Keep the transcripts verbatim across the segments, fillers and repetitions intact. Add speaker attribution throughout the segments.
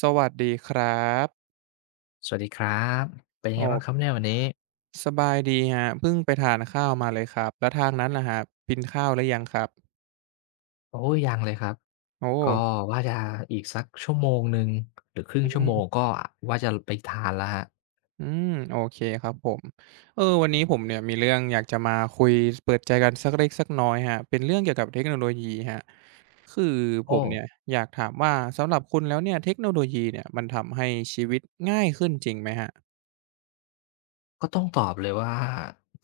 Speaker 1: สวัสดีครับ
Speaker 2: สวัสดีครับ เป็นยั
Speaker 1: โอ
Speaker 2: งไงบ้างครับ
Speaker 1: ้
Speaker 2: เนี่ยวันนี้
Speaker 1: สบายดีคะเพิ่งไปทานข้าวมาเลยครับแล้วทางนั้นล่ะฮะกินข้าวหรือยังครับ
Speaker 2: โอ้โฮยังเลยครับ
Speaker 1: โอ้
Speaker 2: ก็ว่าจะอีกสักชั่วโมงหนึ่งหรือครึ่
Speaker 1: อื
Speaker 2: งชั่ว
Speaker 1: ม
Speaker 2: โมงก็ว่าจะไปทานแล้วครับ
Speaker 1: อืมโอเคครับผม เออ วันนี้ผมเนี่ยมีเรื่องอยากจะมาคุยเปิดใจกันสักเล็กสักน้อยครับเป็นเรื่องเกี่ยวกับเทคโนโลยีฮรคือผม
Speaker 2: โอ้
Speaker 1: เนี่ยอยากถามว่าสำหรับคุณแล้วเนี่ยเทคโนโลยีเนี่ยมันทำให้ชีวิตง่ายขึ้นจริงไหมครับ
Speaker 2: ก็ต้องตอบเลยว่า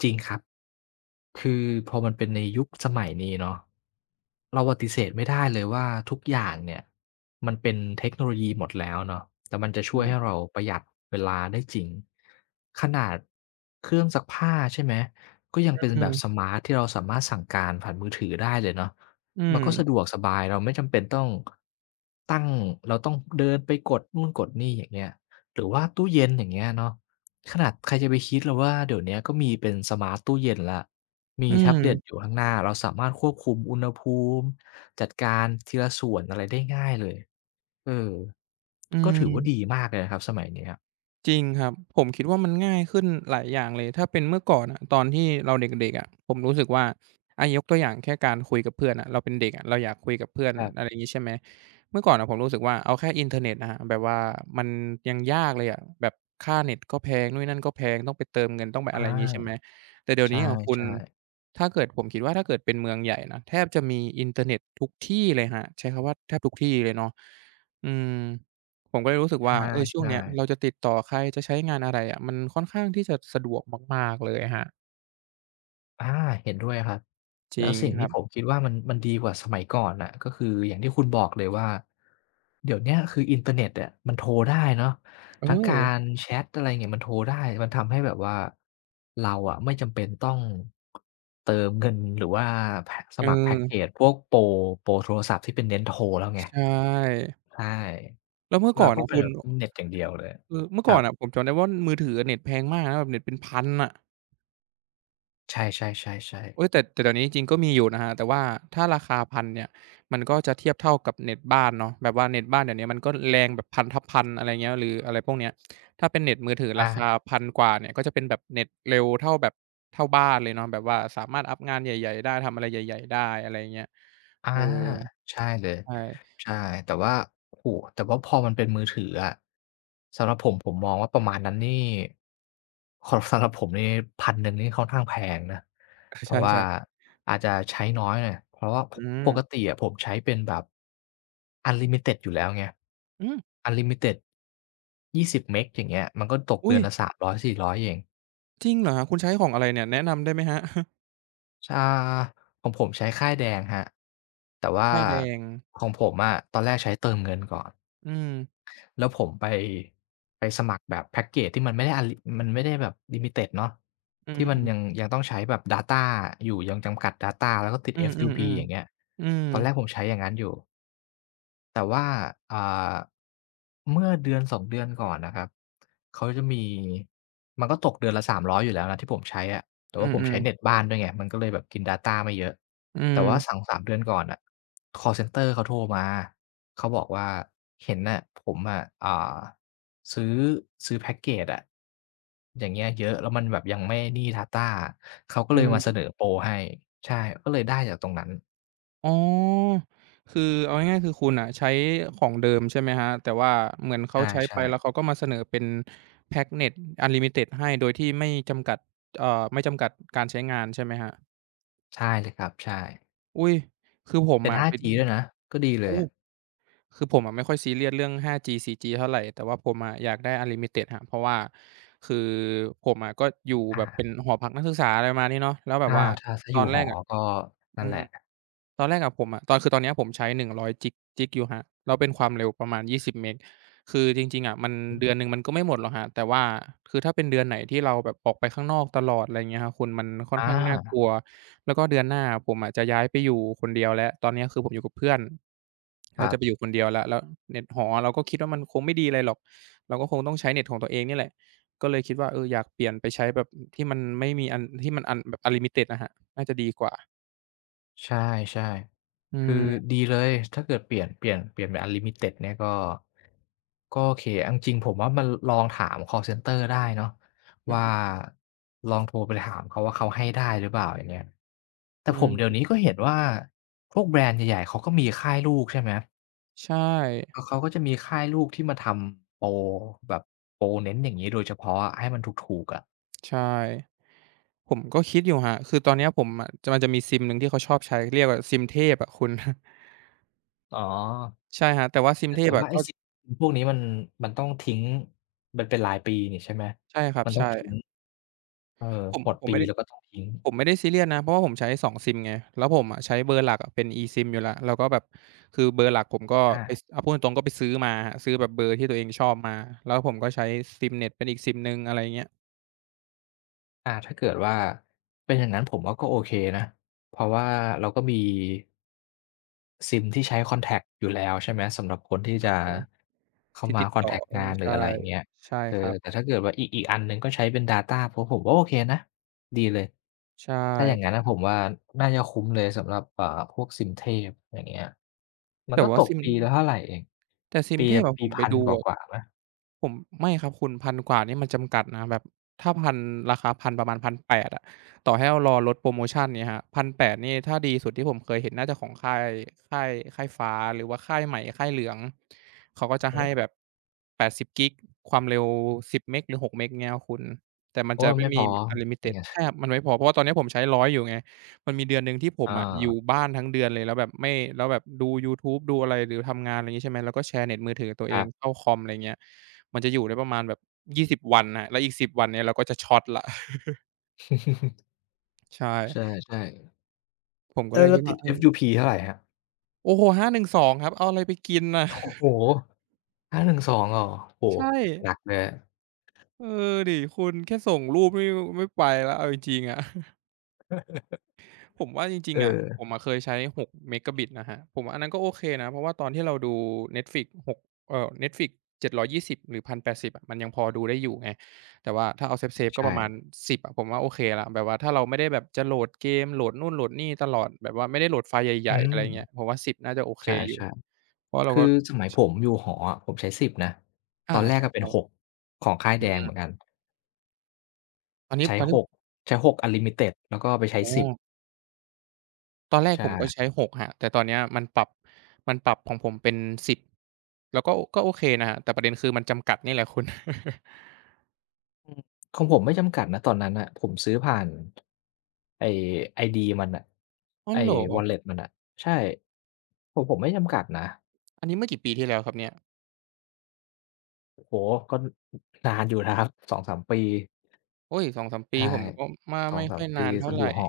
Speaker 2: จริงครับคือพอมันเป็นในยุคสมัยนี้เนาะเราปฏิเสธไม่ได้เลยว่าทุกอย่างเนี่ยมันเป็นเทคโนโลยีหมดแล้วเนาะแต่มันจะ
Speaker 1: อื
Speaker 2: ช่วยให้
Speaker 1: ม
Speaker 2: เราประหยัดเวลาได้จริงขนาดเครื่องซักผ้าใช่ไหมก็ยังเป็น
Speaker 1: อื
Speaker 2: แบบส
Speaker 1: ม
Speaker 2: มาร์ตที่เราสามารถสั่งการผ่านมือถือได้เลยเนาะ
Speaker 1: อื
Speaker 2: มันก็สะด
Speaker 1: ม
Speaker 2: วกสบายเราไม่จำเป็นต้องตั้งเราต้องเดินไปกดนู่นกดนี่อย่างเงี้ยหรือว่าตู้เย็นอย่างเงี้ยเนาะ ขนาดใครจะไปคิดล่ะว่าเดี๋ยวเนี้ยก็มีเป็นสมาร์ตตู้เย็นแล้วมี
Speaker 1: อื
Speaker 2: แท็บเล็ตอ
Speaker 1: ม
Speaker 2: ยู่ข้างหน้าเราสามารถควบคุมอุณหภูมิจัดการทีละส่วนอะไรได้ง่ายเลยเออ
Speaker 1: อื
Speaker 2: ก็ถือว่า
Speaker 1: ม
Speaker 2: ดีมากเลยนะครับสมัยเนี้ยค
Speaker 1: จริงครับผมคิดว่ามันง่ายขึ้นหลายอย่างเลยถ้าเป็นเมื่อก่อนอะตอนที่เราเด็กๆอะผมรู้สึกว่าอายกตัวอย่างแค่การคุยกับเพื่อนอะเราเป็นเด็กอะเราอยากคุยกับเพื่อน
Speaker 2: รับ
Speaker 1: อะไรอย่างนี้ใช่ไหมเมื่อก่อนอะผมรู้สึกว่าเอาแค่อินเทอร์เน็ตนะฮะแบบว่ามันยังยากเลยอะแบบค่าเน็ตก็แพงนู่นนั่นก็แพงต้องไปเติมเงินต้องไปอะ
Speaker 2: อา
Speaker 1: ไรอย่างนี้ใช่ไหมแต่เดี๋ยวนี้
Speaker 2: ใช่
Speaker 1: อะคุณ
Speaker 2: ๆ
Speaker 1: ถ้าเกิดผมคิดว่าถ้าเกิดเป็นเมืองใหญ่นะแทบจะมีอินเทอร์เน็ตทุกที่เลยฮะใช้คำว่าแทบทุกที่เลยเนาะอืม ผมก็เลยรู้สึก
Speaker 2: ใ
Speaker 1: ว่าเออช่วง
Speaker 2: ช่
Speaker 1: เนี้ยเรา
Speaker 2: ๆ
Speaker 1: จะติดต่อใครจะใช้งานอะไรอะมันค่อนข้างที่จะสะดวกมากๆเลยครับ
Speaker 2: อาเห็นด้วยครับ
Speaker 1: จริ
Speaker 2: แล้ว
Speaker 1: ง
Speaker 2: สิ่ง
Speaker 1: ครั
Speaker 2: ที่ผม
Speaker 1: บ
Speaker 2: คิดว่ามันมันดีกว่าสมัยก่อนน่ะก็คืออย่างที่คุณบอกเลยว่าเดี๋ยวเนี้ยคืออินเทอร์เน็ตอะมันโทรได้เนาะ
Speaker 1: เอ
Speaker 2: ทั้งการ
Speaker 1: อ
Speaker 2: แชตอะไรอย่างเงี้ยมันโทรได้มันทำให้แบบว่าเราอะไม่จำเป็นต้องเติมเงินหรือว่าแพะส
Speaker 1: เออ
Speaker 2: มัครแพ็กเกจพวกโปรโปรโทรศัพท์ที่เป็นเน้นโทรแล้วไง
Speaker 1: ใช่
Speaker 2: ใช่
Speaker 1: แล้วเมื่อก่
Speaker 2: เรา
Speaker 1: อน
Speaker 2: ก็
Speaker 1: นะ
Speaker 2: เป็น
Speaker 1: คุณ
Speaker 2: แบบเน็ตอย่างเดียวเลย
Speaker 1: เออเมื่อ
Speaker 2: ค
Speaker 1: ก่อ
Speaker 2: รั
Speaker 1: น
Speaker 2: บ
Speaker 1: น่ะผมจำได้ว่ามือถืออะเน็ตแพงมากนะแบบเน็ตเป็นพันอะ
Speaker 2: ใช่ๆๆ
Speaker 1: อุ๊
Speaker 2: ๆ
Speaker 1: ยแต่แต่เดี๋ยวนี้จริงๆก็มีอยู่นะครับแต่ว่าถ้าราคาพันเนี่ยมันก็จะเทียบเท่ากับเน็ตบ้านเนาะแบบว่าเน็ตบ้านเดี๋ยวนี้มันก็แรงแบบพันทับพันอะไรเงี้ยหรืออะไรพวกเนี้ยถ้าเป็นเน็ตมือถือราคา
Speaker 2: อา
Speaker 1: พันกว่าเนี่ยก็จะเป็นแบบเน็ตเร็วเท่าแบบเท่าบ้านเลยเนาะแบบว่าสามารถอัปงานใหญ่ๆได้ทำอะไรใหญ่ๆได้อะไรเงี้ย
Speaker 2: อา
Speaker 1: เออ
Speaker 2: ใช่เลย
Speaker 1: ใช่
Speaker 2: ใช่แต่ว่าโอ้โฮแต่ว่าพอมันเป็นมือถืออะสำหรับผมผมมองว่าประมาณนั้นนี่ขอ สำหรับผมนี่พันหนงนี่ค่อนข้างแพงนะ
Speaker 1: เออ
Speaker 2: เพ
Speaker 1: ใช
Speaker 2: ราะว่า
Speaker 1: ่ๆ
Speaker 2: อาจจะใช้น้อยหน่อยเพราะว่าป
Speaker 1: อืม
Speaker 2: ปกติอะผมใช้เป็นแบบอันลิมิต็ดอยู่แล้วไง
Speaker 1: อืม
Speaker 2: อันลิมิต็ดยี่สิบเมกอย่างเงี้ยมันก็ตก
Speaker 1: อุ๊
Speaker 2: เดื
Speaker 1: ย
Speaker 2: อนละสามร้อยสีศูนย์ ศูนย์ สี่ ศูนย์ ศูนย์เอง
Speaker 1: จริงเหรอครับคุณใช้ของอะไรเนี่ยแนะนำได้ไหมครับ
Speaker 2: ชาของผมใช้ค่ายแดงครับแต่ว่า
Speaker 1: ป้ายแดง
Speaker 2: ของผมอะตอนแรกใช้เติมเงินก่อน
Speaker 1: อืม
Speaker 2: แล้วผมไปไปสมัครแบบแพ็กเกจที่มันไม่ได้อันลิมันไม่ได้แบบลิมิตดเนาะ
Speaker 1: อื
Speaker 2: ที่มันยัง
Speaker 1: ม
Speaker 2: ยังต้องใช้แบบดาตาอยู่ยังจำกัดดาตาแล้วก็ติด
Speaker 1: อือ
Speaker 2: เอฟ ยู พี อย่างเงี้ย
Speaker 1: ๆๆอืม
Speaker 2: ตอนแรกผมใช้อย่างงั้นอยู่ แต่ว่าอ่าเมื่อเดือนสองเดือนก่อนนะครับเขาจะมีมันก็ตกเดือนละสามร้อยอยอยู่แล้วนะที่ผมใช้อะแต่
Speaker 1: อื
Speaker 2: ว่าผม
Speaker 1: อ
Speaker 2: ใช้เน็
Speaker 1: ๆ
Speaker 2: ตบ้านด้วยไงมันก็เลยแบบกินดาตาไม่เยอะ
Speaker 1: อื
Speaker 2: แต่
Speaker 1: ม
Speaker 2: ว่าสั่งสามเดือนก่อนน่ะคอลเซนเตอร์เขาโทรมาเขาบอกว่าเห็นน่ะผมอะอ่าซื้อซื้อแพ็กเกจอะอย่างเงี้ยเยอะแล้วมันแบบยังไม่นี่ดาตาเขาก็
Speaker 1: อื
Speaker 2: เลยมาเส
Speaker 1: ม
Speaker 2: นอโปรให้ใช่ก็เลยได้จากตรงนั้น
Speaker 1: อ๋อคือเอาง่ายๆคือคุณอ่ะใช้ของเดิมใช่ไหมครับแต่ว่าเหมือนเขาใช้ไปแล้ว
Speaker 2: ใช่
Speaker 1: เขาก็มาเสนอเป็นแพ็กเน็ตอันลิมิเต็ดให้โดยที่ไม่จำกัดเอ่อไม่จำกัดการใช้งานใช่ไหมครับ
Speaker 2: ๆใช่เลยครับใช่
Speaker 1: อุ๊ยคือผม
Speaker 2: เป็น
Speaker 1: อะเป็น
Speaker 2: ห้าจี ด้วยนะ ก็ดีเล
Speaker 1: โอ้
Speaker 2: ยอะ
Speaker 1: คือผมอะไม่ค่อยซีเรียสเรื่อง ไฟว์ จี โฟร์ จี เท่าไรแต่ว่าผมอะอยากได้อันลิมิเต็ดครับเพราะว่าคือผมอะก็อยู่แบ
Speaker 2: อา
Speaker 1: บเป็นหอพักนักศึกษาอะไรประมาณนี้เนาะแล้วแบบ
Speaker 2: อา
Speaker 1: ว่า
Speaker 2: ถ้าถ้า
Speaker 1: ต
Speaker 2: อ
Speaker 1: อ
Speaker 2: ยู่
Speaker 1: นแร
Speaker 2: หอ
Speaker 1: กอะ
Speaker 2: ก็
Speaker 1: อื
Speaker 2: นั่นแห
Speaker 1: ม
Speaker 2: ละ
Speaker 1: ตอนแรกอะผมอะตอนคือตอนเนี้ยผมใช้หนึ่งร้อยจิกจิกอยู่ครับแล้วเป็นความเร็วประมาณยี่สิบเมกคือจริงๆอะมัน
Speaker 2: อือ
Speaker 1: เดือนหนึ่งมันก็ไม่หมดหรอกครับแต่ว่าคือถ้าเป็นเดือนไหนที่เราแบบออกไปข้างนอกตลอดอะไรอย่างเงี้ยครับคุณมันค่อ
Speaker 2: อ
Speaker 1: นข้างน่าก
Speaker 2: า
Speaker 1: ลัวแล้วก็เดือนหน้าผมอะจะย้ายไปอยู่คนเดียวแล้วตอนเนี้ยคือผมอยู่กับเพื่อน
Speaker 2: ค
Speaker 1: เรา
Speaker 2: รั
Speaker 1: จะ
Speaker 2: บ
Speaker 1: ไปอยู่คนเดียวแล้วแล้วเน็ตหอเราก็คิดว่ามันคงไม่ดีอะไรหรอกเราก็คงต้องใช้เน็ตของตัวเองนี่แหละก็เลยคิดว่าเอออยากเปลี่ยนไปใช้แบบที่มันไม่มีอันที่มันอันแบบอันลิมิต็ดอะครับน่าจะดีกว่า
Speaker 2: ใช่
Speaker 1: อื
Speaker 2: ๆคือ
Speaker 1: ม
Speaker 2: ดีเลย ถ้าเกิดเปลี่ยนเปลี่ยนเปลี่ยนเป็นอัลลิมิเต็ดเนี่ยก็ ก็โอเคเอาจริงๆผมว่ามันลองถามคอลเซนเตอร์ได้เนาะว่า
Speaker 1: อื
Speaker 2: ลองโทรไปถามเขาว่าเขาให้ได้หรือเปล่าอย่างเงี้ยแต่
Speaker 1: อ
Speaker 2: ผมเดี๋ยว
Speaker 1: ๆ
Speaker 2: นี้ก็เห็นว่า พวกแบรนด์ใหญ่ๆ เขาก็มีค่ายลูกใช่ไหม
Speaker 1: ใช่
Speaker 2: เขาเขาก็จะมีค่ายลูกที่มาทำโปรแบบโปรเน้นอย่างงี้โดยเฉพาะอะให้มันถูกๆอะ
Speaker 1: ใช่ผมก็คิดอยู่ครับคือตอนเนี้ยผมอะจะมันจะมีซิมหนึ่งที่เขาชอบใช้เรียกว่าซิมเทพอะคุณ
Speaker 2: อ๋อ
Speaker 1: ใช่ครับแต่ว่าซิม
Speaker 2: แต่
Speaker 1: เท
Speaker 2: แต่
Speaker 1: พอะ
Speaker 2: ว่าไอ้
Speaker 1: ก็
Speaker 2: สิพวกนี้มันมันต้องทิ้งมันเป็นรายปีนี่ใช่ไหม
Speaker 1: ใช่ครับ
Speaker 2: มันต้อ
Speaker 1: ใช่
Speaker 2: งทิ้งเออ
Speaker 1: ผม
Speaker 2: หมด
Speaker 1: ผม
Speaker 2: ปี
Speaker 1: ไม่ได้
Speaker 2: แล้วก็ต้องทิ้ง
Speaker 1: ผมไม่ได้ซีเรียสนะเพราะว่าผมใช้สองซิมไงแล้วผมอะใช้เบอร์หลักอะเป็น eSIM อยู่แล้วแล้วก็แบบคือเบอร์หลักผมก็ไปซ
Speaker 2: อา
Speaker 1: เอาพูดตรงๆก็ไปซื้อมาครับซื้อแบบเบอร์ที่ตัวเองชอบมาแล้วผมก็ใช้ซิมเน็ตเป็นอีกซิมหนึ่งอะไรเงี้ย
Speaker 2: อาถ้าเกิดว่าเป็นอย่างนั้นผมว่าก็โอเคนะเพราะว่าเราก็มีซิมที่ใช้คอนแท็กต์อยู่แล้วใช่ไหมสำหรับคนที่จะเข้า
Speaker 1: ที่
Speaker 2: มา
Speaker 1: ติด
Speaker 2: คอน
Speaker 1: ต่อ
Speaker 2: แท็กต์
Speaker 1: เอ
Speaker 2: งา
Speaker 1: อ
Speaker 2: นหรือ
Speaker 1: ใช่
Speaker 2: อะไรอย่างเงี้ย
Speaker 1: ใช่
Speaker 2: เอ
Speaker 1: ค
Speaker 2: อ
Speaker 1: รั
Speaker 2: แต่
Speaker 1: บ
Speaker 2: ถ้าเกิดว่าอีกอีกอันหนึ่งก็ใช้เป็นดาต้าผมผมว่าโอเคนะดีเลย
Speaker 1: ใช่
Speaker 2: ถ้าอย่างงั้นนะผมว่าน่าจะคุ้มเลยสำหรับอ่าพวกซิมเทพอย่างเงี้ยมัน
Speaker 1: แต่
Speaker 2: ก็ต
Speaker 1: ว่า
Speaker 2: ก
Speaker 1: ซิม
Speaker 2: ปีละเท่าไรเอง
Speaker 1: แต่ซิม
Speaker 2: ปี
Speaker 1: เทพอะผ
Speaker 2: ปี
Speaker 1: มไป
Speaker 2: พัน
Speaker 1: ดู
Speaker 2: ก
Speaker 1: อะ
Speaker 2: ว่าๆไหม
Speaker 1: ผมไม่ครับคุณพันกว่านี่มันจำกัดนะแบบถ้าพันราคาพันประมาณพันแปดร้อยอะต่อให้เรารอลดโพรโมชันเนี่ยครับพันแปดร้อยนแปดนี่ถ้าดีสุดที่ผมเคยเห็นน่าจะของค่ายค่ายค่ายฟ้าหรือว่าค่ายใหม่ค่ายเหลืองเขาก็
Speaker 2: อื
Speaker 1: จะ
Speaker 2: อฮึ
Speaker 1: ให้แบบแปดสิบกิกความเร็วสิบเมกหรือหกเมกเงี้ยครับคุณแต่มัน
Speaker 2: โอ้
Speaker 1: จะไม่
Speaker 2: ไม่พ
Speaker 1: มี
Speaker 2: อ
Speaker 1: แบบอัลลิมิติด
Speaker 2: เนี่ย
Speaker 1: ใช่ครับมันไม่พอเพราะว่าตอนนี้ผมใช้ร้อยอยู่ไง มันมีเดือนหนึ่งที่ผม
Speaker 2: อ
Speaker 1: อะอยู่
Speaker 2: า
Speaker 1: บ้านทั้งเดือนเลยแล้วแบบไม่แล้วแบบดูยูทูบดูอะไรหรือทำงานอะไรอย่างงี้ใช่ไหมแล้วก็แชร์เน็ตมือถือตัว
Speaker 2: ค
Speaker 1: เอ
Speaker 2: รั
Speaker 1: ง
Speaker 2: บ
Speaker 1: เข้าคอมอะไรเงี้ยมันจะอยู่ได้ประมาณแบบยี่สิบวันน่ะแล้วอีกสิบวันเนี่ยเราก็จะช็อตแล้ว ใช่
Speaker 2: ใช่
Speaker 1: ผม
Speaker 2: ๆ
Speaker 1: ก็
Speaker 2: เอ
Speaker 1: เล
Speaker 2: อ
Speaker 1: ย
Speaker 2: แล้
Speaker 1: คิ
Speaker 2: ว
Speaker 1: ด
Speaker 2: ติ
Speaker 1: ว่า
Speaker 2: ด
Speaker 1: เฮ้ย
Speaker 2: เอฟ ยู พี เท่าไรครับ
Speaker 1: โอ้โฮห้าร้อยสิบสองครับเอาอะไรไปกินน่ะ
Speaker 2: โอ้โฮ ห้าร้อยสิบสองเหรอโอ้โฮ
Speaker 1: ใช่
Speaker 2: หนักเลยอะ
Speaker 1: เออดิคุณแค่ส่งรูปนี่ไม่ไปแล้วเอาจริงๆอะ ผมว่าจริง
Speaker 2: เอ
Speaker 1: ๆอะผม
Speaker 2: อ
Speaker 1: อะเคยใช้หก เอ็ม บี พี เอส Mbps นะครับผมว่าอันนั้นก็โอเคนะเพราะว่าตอนที่เราดู Netflix หกเอ่อ Netflix เจ็ดร้อยยี่สิบหรือหนึ่งพันแปดสิบอะมันยังพอดูได้อยู่ไงแต่ว่าถ้าเอาเซฟๆก็
Speaker 2: ใช่
Speaker 1: ประมาณสิบอะผมว่าโอเคแล้วแบบว่าถ้าเราไม่ได้แบบจะโหลดเกมโหลดนู่นโหลดนี่ตลอดแบบว่าไม่ได้โหลดไฟล์ให
Speaker 2: อื
Speaker 1: ญ่ๆ
Speaker 2: ม
Speaker 1: อะไรเงี้ยผมว่าสิบน่าจะโอเค
Speaker 2: ใช
Speaker 1: อยู่
Speaker 2: ่
Speaker 1: เพราะ
Speaker 2: ๆ
Speaker 1: เรา
Speaker 2: คื
Speaker 1: ก็
Speaker 2: อสมัยผม
Speaker 1: ช
Speaker 2: อยู่หออะผมใช้สิบนะต
Speaker 1: อา
Speaker 2: อนแรก
Speaker 1: ใช่
Speaker 2: อะเป็นหก
Speaker 1: ๆ
Speaker 2: ของค่ายแด
Speaker 1: อื
Speaker 2: งเหมือนกั
Speaker 1: ม
Speaker 2: น
Speaker 1: ตอนนี้
Speaker 2: ใช้
Speaker 1: ตอนนี้
Speaker 2: หกใช้หกอันลิมิเต็ดแล้วก็ไปใช้
Speaker 1: อ๋อ
Speaker 2: สิบ
Speaker 1: ตอนแรก
Speaker 2: ใ
Speaker 1: ผมก็ใช้
Speaker 2: ช่
Speaker 1: หกครับแต่ตอนเนี้ยมันปรับมันปรับของผมเป็นสิบ เราก็ก็โอเคนะครับแต่ประเด็นคือมันจำกัดนี่แหละคุณ
Speaker 2: ของผมไม่จำกัดนะตอนนั้นน่ะผมซื้อผ่านไอ้ไอดีมันน่ะ
Speaker 1: อ้าว
Speaker 2: ไอ้
Speaker 1: เหรอ
Speaker 2: wallet มันน่ะใช่ผมผมไม่จำกัดนะ
Speaker 1: อันนี้เมื่อกี่ปีที่แล้วครับเนี่ย
Speaker 2: โอ้โฮก็นานอยู่นะครับสองถึงสามปี
Speaker 1: โอ๊ยสองถึงสามปี
Speaker 2: ใช่
Speaker 1: ผมก็ว่าไม่ค่อ
Speaker 2: สองถึงสาม
Speaker 1: ยนา
Speaker 2: ปี
Speaker 1: น
Speaker 2: ต
Speaker 1: เท่า
Speaker 2: อนอ
Speaker 1: ไร
Speaker 2: ยู่หอ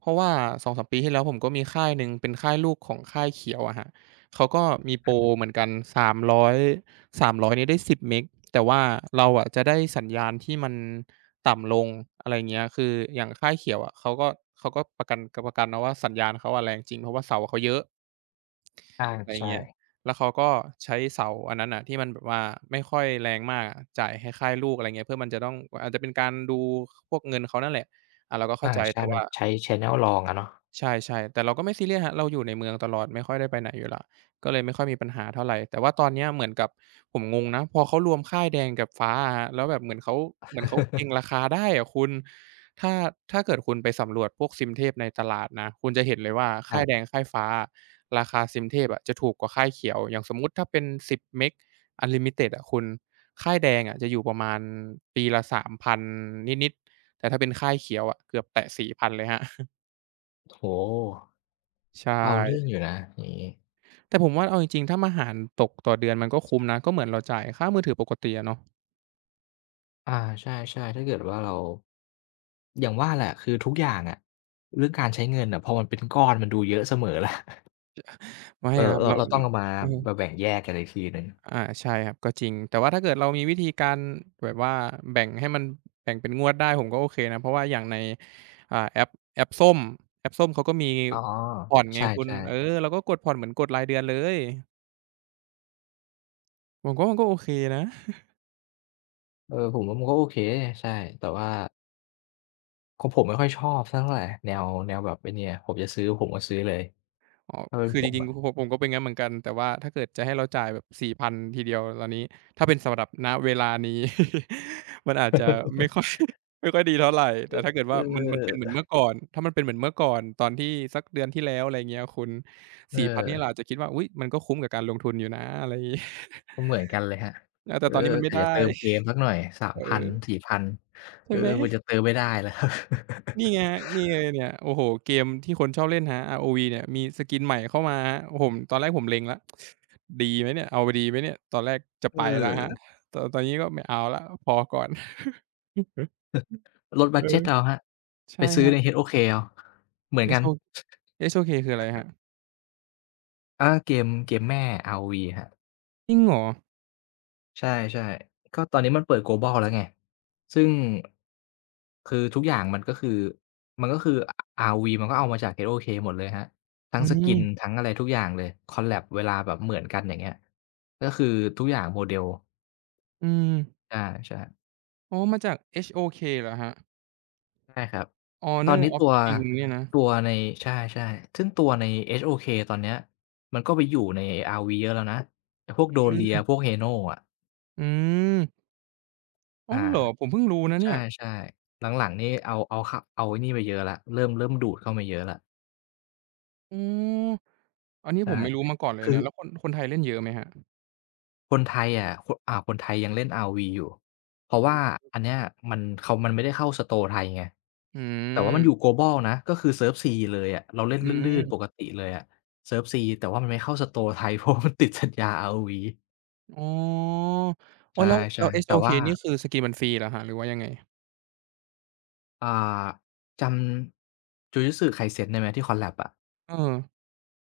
Speaker 1: เพราะว่าสองถึงสามปีที่แล้วผมก็มีค่ายหนึ่งเป็นค่ายลูกของค่ายเขียวอะครับเขาก็มีโปรเหมือนกันสามร้อยร้อยสามร้อยเนี่ยได้สิบเมกแต่ว่าเราอะจะได้สัญญาณที่มันต่ำลงอะไรอย่างเงี้ยคืออย่างค่ายเขียวอะเขาก็เขาก็ประกันกประกันนะว่าสัญญาณเขาอะแรงจริงเพราะว่าเสาเขาเยอะ
Speaker 2: อา
Speaker 1: อะไร
Speaker 2: ใช่
Speaker 1: เงี้ยแล้วเขาก็ใช้เสาอันนั้นน่ะที่มันแบบว่าไม่ค่อยแรงมากอะจ่ายให้ค่ายลูกอะไรเงี้ยเพื่อมันจะต้องอาจจะเป็นการดูพวกเงินเขานั่นแหละอาเราก็เข้า
Speaker 2: อา
Speaker 1: ใจ
Speaker 2: ใช่
Speaker 1: แต่
Speaker 2: มัน
Speaker 1: ว่า
Speaker 2: ใช้แชนเนิลลองอะเนาะ
Speaker 1: ใช่ๆแต่เราก็ไม่ซีเรียสครับเราอยู่ในเมืองตลอดไม่ค่อยได้ไปไหนอยู่แล้วก็เลยไม่ค่อยมีปัญหาเท่าไรแต่ว่าตอนเนี้ยเหมือนกับผมงงนะพอเขารวมค่ายแดงกับฟ้าอะครับแล้วแบบเหมือนเขาเหมือนเขาเก็ง ราคาได้อะคุณถ้าถ้าเกิดคุณไปสำรวจพวกซิมเทพในตลาดนะคุณจะเห็นเลยว่า
Speaker 2: ค
Speaker 1: ค่า
Speaker 2: รั
Speaker 1: ยแดง
Speaker 2: บ
Speaker 1: ค่ายฟ้าอะราคาซิมเทพอะจะถูกกว่าค่ายเขียวอย่างสมมุติถ้าเป็นสิบเมกอันลิมิต็ดอะคุณค่ายแดงอะจะอยู่ประมาณปีละสามพันนิดๆแต่ถ้าเป็นค่ายเขียวอะเกือบแตะสี่พันเลยครับ
Speaker 2: โอ้โฮ
Speaker 1: ใช
Speaker 2: เอาเรื่อง
Speaker 1: ่
Speaker 2: อยู่นะอย่างงี้
Speaker 1: แต่ผมว่าเอาจริงๆถ้าอาหารตกต่อเดือนมันก็คุ้มนะก็เหมือนเราจ่ายค่ามือถือปกติอะเนาะ
Speaker 2: อาใช่ๆถ้าเกิดว่าเราอย่างว่าแหละคือทุกอย่างอะเรื่องการใช้เงินน่ะพอมันเป็นก้อนมันดูเยอะเสมอแหละ
Speaker 1: ไม่
Speaker 2: เออ
Speaker 1: ครับ
Speaker 2: เรา
Speaker 1: เรา
Speaker 2: เราต้อง
Speaker 1: เรา
Speaker 2: เอามา
Speaker 1: เออ
Speaker 2: มาแบ่งแยกกันอีกทีหนึ่ง
Speaker 1: อาใช่ครับก็จริงแต่ว่าถ้าเกิดเรามีวิธีการแบบว่าแบ่งให้มันแบ่งเป็นงวดได้ผมก็โอเคนะเพราะว่าอย่างในอ่าแอปแอปส้มแอปส้มเขาก็มี
Speaker 2: อ๋อ
Speaker 1: ผ่อนไง
Speaker 2: ใช
Speaker 1: คุณเออ
Speaker 2: ่
Speaker 1: เราก็กดผ่อนเหมือนกดรายเดือนเลยผมก็มันก็โอเคนะ
Speaker 2: ๆเออผมว่ามันก็โอเคใช่แต่ว่า ของผมไม่ค่อยชอบสักเท่าไรแนวแนวแบบไอ้เนี่ยผมจะซื้อผมก็ซื้อเลย
Speaker 1: อ๋อ
Speaker 2: ถ้าเป็น
Speaker 1: คือ
Speaker 2: ผ
Speaker 1: จ
Speaker 2: ม
Speaker 1: ริง
Speaker 2: อะ
Speaker 1: ๆผมผมก็เป็นงั้นเหมือนกันแต่ว่าถ้าเกิดจะให้เราจ่ายแบบสี่พันทีเดียวตอนนี้ ถ้าเป็นสำหรับณเวลานี้ มันอาจจะไม่ค่อย ไม่ค่อยดีเท่าไรแต่ถ้าเกิด
Speaker 2: เื
Speaker 1: ว่า
Speaker 2: อ
Speaker 1: มันมันเป็นเหมือนเมื่อก่อนถ้ามันเป็นเหมือนเมื่อก่อนตอนที่สักเดือนที่แล้วอะไรเงี้ยคุณ
Speaker 2: เอ
Speaker 1: สี่พันน
Speaker 2: อ
Speaker 1: นี่เราอาจจะคิดว่าอุ๊ยมันก็คุ้มกับการลงทุนอยู่นะอะไรงี้
Speaker 2: ก็เหมือนกันเลยครับ
Speaker 1: เออแต่
Speaker 2: เออ
Speaker 1: ตอนนี้มันไม่
Speaker 2: กะ
Speaker 1: ได้
Speaker 2: จะเติมเกมสักหน่อย
Speaker 1: เออ
Speaker 2: สามพัน สี่พัน
Speaker 1: ใช่
Speaker 2: เออ
Speaker 1: ไหม
Speaker 2: มันจะเติมไม่ได้แล้วครับ
Speaker 1: นี่ไงครับนี่เลยเนี่ยโอ้โฮเกมที่คนชอบเล่นครับ อาร์ โอ วี เนี่ยมี skin ใหม่เข้ามาครับผมตอนแรกผมเล็งแล้วดีไหมเนี่ยเอาดีไหมเนี่ยตอนแรกจะ
Speaker 2: เ
Speaker 1: ไปแล้วครับ
Speaker 2: ออ
Speaker 1: ตอนตอนนี้ก็ไม่เอาแล้วพอก่อน
Speaker 2: ลดบั
Speaker 1: เอ
Speaker 2: ดเจ
Speaker 1: อ
Speaker 2: ตเอาครับไป
Speaker 1: ใช่ค
Speaker 2: ซื้อ
Speaker 1: รับ
Speaker 2: ใน เอช โอ เค เอาเหมือนกัน
Speaker 1: เอช โอ เอช โอ เค คืออะไรครับ
Speaker 2: อาเกมเกมแม่ อาร์ โอ วี ครับ
Speaker 1: จริงเหรอ
Speaker 2: ใช่ๆก็ตอนนี้มันเปิด global แล้วไงซึ่งคือทุกอย่างมันก็คือมันก็คือ อาร์ วี มันก็เอามาจาก เอช โอ เค หมดเลยครับทั้
Speaker 1: อื
Speaker 2: ง skin
Speaker 1: ม
Speaker 2: ทั้งอะไรทุกอย่างเลยคอลแลบเวลาแบบเหมือนกันอย่างเงี้ยก็คือทุกอย่างโมเดล
Speaker 1: อืม
Speaker 2: ใช่ๆ
Speaker 1: อ๋อมาจาก เอช โอ เค เหรอครับ
Speaker 2: ใช่ครับตอน
Speaker 1: Honor
Speaker 2: นี้
Speaker 1: of
Speaker 2: ตัว
Speaker 1: King เนี่ยนะ
Speaker 2: ตัวในใช่ๆซึ่งตัวใน เอช โอ เค ตอนเนี้ยมันก็ไปอยู่ใน อาร์ วี เยอะแล้วนะไอ้พวก
Speaker 1: อื
Speaker 2: Dolia
Speaker 1: ม
Speaker 2: พวก Heno อะ
Speaker 1: อืมอ้า
Speaker 2: อา
Speaker 1: วเหรอผมเพิ่งรู้นะ
Speaker 2: ใช
Speaker 1: เนี่ย
Speaker 2: ่ๆหลังๆนี่เอาเอาเข้าเอาไอ้นี่มาเยอะแล้วเริ่มเริ่มดูดเข้ามาเยอะแล้ว
Speaker 1: อ๋ออันนี้ผ
Speaker 2: ใช่
Speaker 1: มไม่รู้มาก่อนเลย
Speaker 2: คือ
Speaker 1: เนี่ยแล้วคนคนไทยเล่นเยอะไหมครับ
Speaker 2: คนไทยอะคอ่าคนไทยยังเล่น อาร์ โอ วี อยู่เพราะว่าอันเนี้ยมันเขามันไม่ได้เข้าสโตร์ไทยไง
Speaker 1: อื
Speaker 2: แต่ว่ามันอยู่
Speaker 1: ม
Speaker 2: global นะก็คือเซิร์ฟ C เลยอะเราเล่น
Speaker 1: อืม
Speaker 2: ลื่นๆปกติเลยอะเซิร์ฟ C แต่ว่ามันไม่เข้าสโตร์ไทย เพราะมันติดสัญญา อาร์ โอ วี
Speaker 1: อ๋อโอ๊ยแล้วแล้
Speaker 2: ใช่
Speaker 1: ว
Speaker 2: ๆแต่
Speaker 1: เอช โอ เค
Speaker 2: ว่า
Speaker 1: นี่คือสกีมันฟรีเหรอครับหรือว่ายังไง
Speaker 2: อ่าจำ Jujutsu Kaisen ได้ไหมที่ Collab อะ
Speaker 1: เออ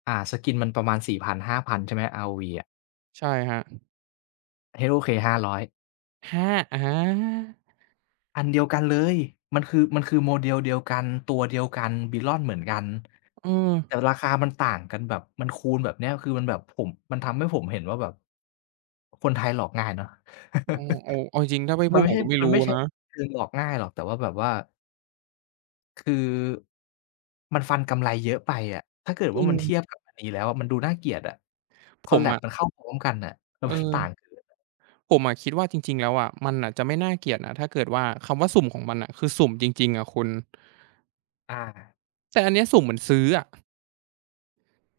Speaker 2: อ่าสกินมันประมาณสี่ ศูนย์ ศูนย์ ศูนย์ ห้า ศูนย์ ศูนย์นใช่ไหม อาร์ โอ วี อะ
Speaker 1: ใช่ครับ
Speaker 2: เอช โอ เค ห้าร้อยอย
Speaker 1: ฮะอา
Speaker 2: อันเดียวกันเลยมันคือมันคือโมเดลเดียวกันตัวเดียวกัน Belon เหมือนกัน
Speaker 1: เออ
Speaker 2: แต่ราคามันต่างกันแบบมันคูณแบบเนี้ยคือมันแบบผมมันทำให้ผมเห็นว่าแบบคนไทยหลอกง่ายเนาะ
Speaker 1: เออเอาเอาจริงๆถ้าไม่
Speaker 2: มั
Speaker 1: พู
Speaker 2: น
Speaker 1: ด
Speaker 2: ไม่
Speaker 1: ผม
Speaker 2: ใช่
Speaker 1: ก็ไม่
Speaker 2: มัน
Speaker 1: รู้
Speaker 2: ไม่ใช่
Speaker 1: นะ
Speaker 2: คือหลอกง่ายหรอกแต่ว่าแบบว่าคือมันฟันกำไรเยอะไปอะถ้าเกิด
Speaker 1: จริ
Speaker 2: ว่า
Speaker 1: ง
Speaker 2: มันเทียบกับอันนี้แล้วอะมันดูน่าเกลียดอะค
Speaker 1: ผ
Speaker 2: อล
Speaker 1: ม
Speaker 2: แลบ
Speaker 1: อะ
Speaker 2: มันเข้าพร้อมกันน่ะแล้
Speaker 1: เอ
Speaker 2: ว
Speaker 1: อ
Speaker 2: มันต่างเกิน
Speaker 1: ผมอะคิดว่าจริงๆแล้วอะมันน่ะจะไม่น่าเกลียดนะถ้าเกิดว่าคำว่าสุ่มของมันน่ะคือสุ่มจริงๆอะคุณ
Speaker 2: อา
Speaker 1: แต่อันเนี้ยสุ่มเหมือนซื้ออะ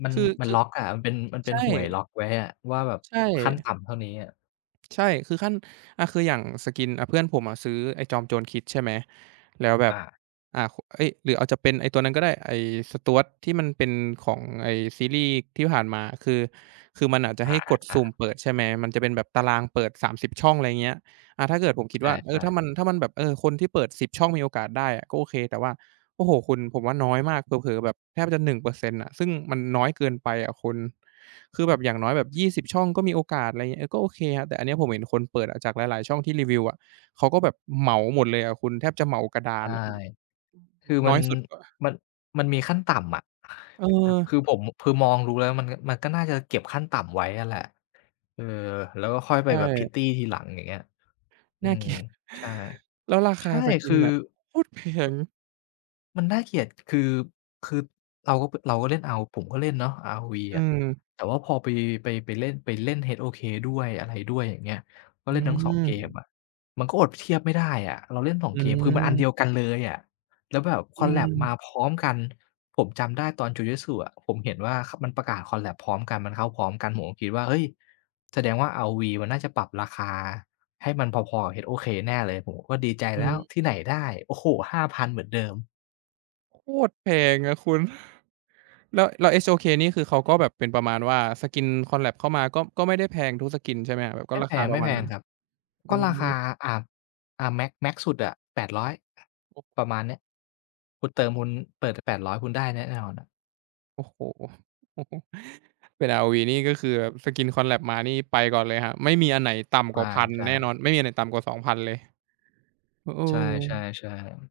Speaker 2: มัน
Speaker 1: คือ
Speaker 2: มัน
Speaker 1: คือ
Speaker 2: ล็อกอะมันเป็นมันเป็น
Speaker 1: ใช่
Speaker 2: หวยล็อกไว้อะว่าแบบ
Speaker 1: ใช่
Speaker 2: ขั้นต่ำเท่านี้อะ
Speaker 1: ใช่คือขั้นอาคืออย่างสกินอ่าเพื่อนผมอะซื้อไอ้จอมโจรคิดใช่ไหมแล้วแบบ
Speaker 2: อา
Speaker 1: อ่าคเอ๊ยหรือเอาจจะเป็นไอ้ตัวนั้นก็ได้ไอ้ Stuart ที่มันเป็นของไอ้ซีรีส์ที่ผ่านมาคือคือมันอาจจะให้กด
Speaker 2: อา
Speaker 1: สุ่ม
Speaker 2: ๆ
Speaker 1: เปิดใช่ไหมมันจะเป็นแบบตารางเปิดสามสิบช่องอะไรเงี้ยอ่าถ้าเกิดผม
Speaker 2: ๆ
Speaker 1: คิดว่าเออ
Speaker 2: ใช่
Speaker 1: ถ้ามัน
Speaker 2: ๆ
Speaker 1: ถ้ามันแบบเออคนที่เปิดสิบช่องมีโอกาสได้อะก็โอเคแต่ว่าโอ้โฮคุณผมว่าน้อยมากเผลอๆแบบแทบจะหนึ่งเปอร์เซ็นต์อร์เซ็นต์อะซึ่งมันน้อยเกินไปอะคุณ คือแบบอย่างน้อยแบบยี่สิบช่องก็มีโอกาสอะไรเงี้ยเออก็โอเคครับแต่อันเนี้ยผมเห็นคนเปิดอะจากหลายๆช่องที่รีวิวอะเขาก็แบบเหมาหมดเลยอะคุณแทบจะเหมากระดาน
Speaker 2: ใช่
Speaker 1: อะ
Speaker 2: คือ
Speaker 1: น้
Speaker 2: มั
Speaker 1: อ
Speaker 2: น
Speaker 1: ยสุดก็
Speaker 2: มันมันมีขั้นต่ำอะ
Speaker 1: เ
Speaker 2: คือ
Speaker 1: ออ
Speaker 2: ผมคือมองดูแล้วมันมันก็น่าจะเก็บขั้นต่ำไว้อะแหละเออแล้วก็ค่อย
Speaker 1: ใช
Speaker 2: ไปแบบ
Speaker 1: ่
Speaker 2: Petty ทีหลังอย่างเงี้ยอื
Speaker 1: น่าเก
Speaker 2: ม
Speaker 1: ลียด
Speaker 2: ใช่
Speaker 1: แล้วราคา
Speaker 2: ใช่
Speaker 1: สกิน
Speaker 2: คือ
Speaker 1: น่ะโคตรแพง
Speaker 2: มันน่าเกลียดคือคือเราก็เราก็เล่น อาร์ โอ ผมก็เล่นเนาะ อาร์ โอ วี
Speaker 1: อื
Speaker 2: อะ
Speaker 1: ม
Speaker 2: แต่ว่าพอไปไปไปเล่นไปเล่น เอช โอ เค ด้วยอะไรด้วยอย่างเงี้ยก็
Speaker 1: อื
Speaker 2: เล่นทั้งสองเกม
Speaker 1: ม
Speaker 2: อะมันก็อดเทียบไม่ได้อะเราเล่นสอง
Speaker 1: อื
Speaker 2: เกมคือมันอันเดียว
Speaker 1: ม
Speaker 2: กันเลยอะแล้วแบบ
Speaker 1: อื
Speaker 2: Collab มาพ
Speaker 1: ม
Speaker 2: ร้อมกันผมจำได้ตอน Jujutsu อะผมเห็นว่าขมันประกาศ Collab พร้อมกันมันเข้าพร้อมกันผมก็คิดว่าเฮ้ยแสดงว่า อาร์ โอ วี มันน่าจะปรับราคาให้มันพอๆกับ เอช โอ เค แน่เลยผมก็ดีใจ
Speaker 1: อื
Speaker 2: แล้วที่
Speaker 1: ม
Speaker 2: ไหนได้โอ้โฮห้าพันเหมือนเดิม
Speaker 1: โคตรแพงอะคุณ แล้วแล้ว เอช โอ เค นี่คือเขาก็แบบเป็นประมาณว่าสกิน Collab เข้ามาก็ก็ไม่ได้แพงทุกสกินใช่ไหมครับแบบก็
Speaker 2: ไม่
Speaker 1: รา
Speaker 2: แพ
Speaker 1: คา
Speaker 2: ง
Speaker 1: ประ
Speaker 2: ไม่
Speaker 1: มาณ
Speaker 2: แพง
Speaker 1: นั้น
Speaker 2: ครับ
Speaker 1: อื
Speaker 2: ก็รา
Speaker 1: ม
Speaker 2: คาอ่าอ่าแม็กแม็กซ์สุดอะแปดร้อยปดรอ
Speaker 1: โอ
Speaker 2: ยป
Speaker 1: ้
Speaker 2: ระมาณเนี้ยคุณเติมคุณเปิดแปดร้อยคุณได้แน่นอนอะ
Speaker 1: โอ้โฮโอ้โฮ เป็น อาร์ โอ วี นี่ก็คือแบบสกิน Collab มานี่ไปก่อนเลยครับไม่มีอันไหนต่ำกว่าพันแน่น
Speaker 2: ใช่
Speaker 1: อน ไม่มีอันไหนต่ำกว่าสองพันเลยเอ
Speaker 2: ๆใช
Speaker 1: อ
Speaker 2: ่ๆๆ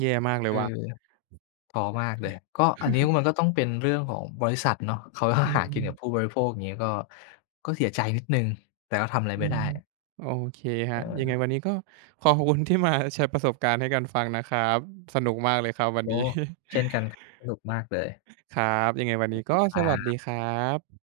Speaker 1: แย่มากเล
Speaker 2: เ
Speaker 1: ยว่ะ
Speaker 2: ออท้อมากเลยก็อันนี้มัน ก็ต้องเป็นเรื่องของบริษัทเนาะเขาก็
Speaker 1: อื
Speaker 2: หา
Speaker 1: ม
Speaker 2: กินกับผู้บริโภคอย่างงี้ก็ก็เสียใจนิดหนึ่งแต่ก็ทำอะไร
Speaker 1: อื
Speaker 2: ไม่
Speaker 1: ม
Speaker 2: ได้
Speaker 1: โอเคครับยังไง
Speaker 2: เออ
Speaker 1: วันนี้ก็ขอขอบคุณที่มาแชร์ประสบการณ์ให้กันฟังนะครับ สนุกมากเลยครับวันนี้
Speaker 2: โอ้เช่นกันสนุกมากเลย
Speaker 1: ครับ ยังไงวันนี้ก็
Speaker 2: ค
Speaker 1: สวัสดี
Speaker 2: รับ
Speaker 1: ครับ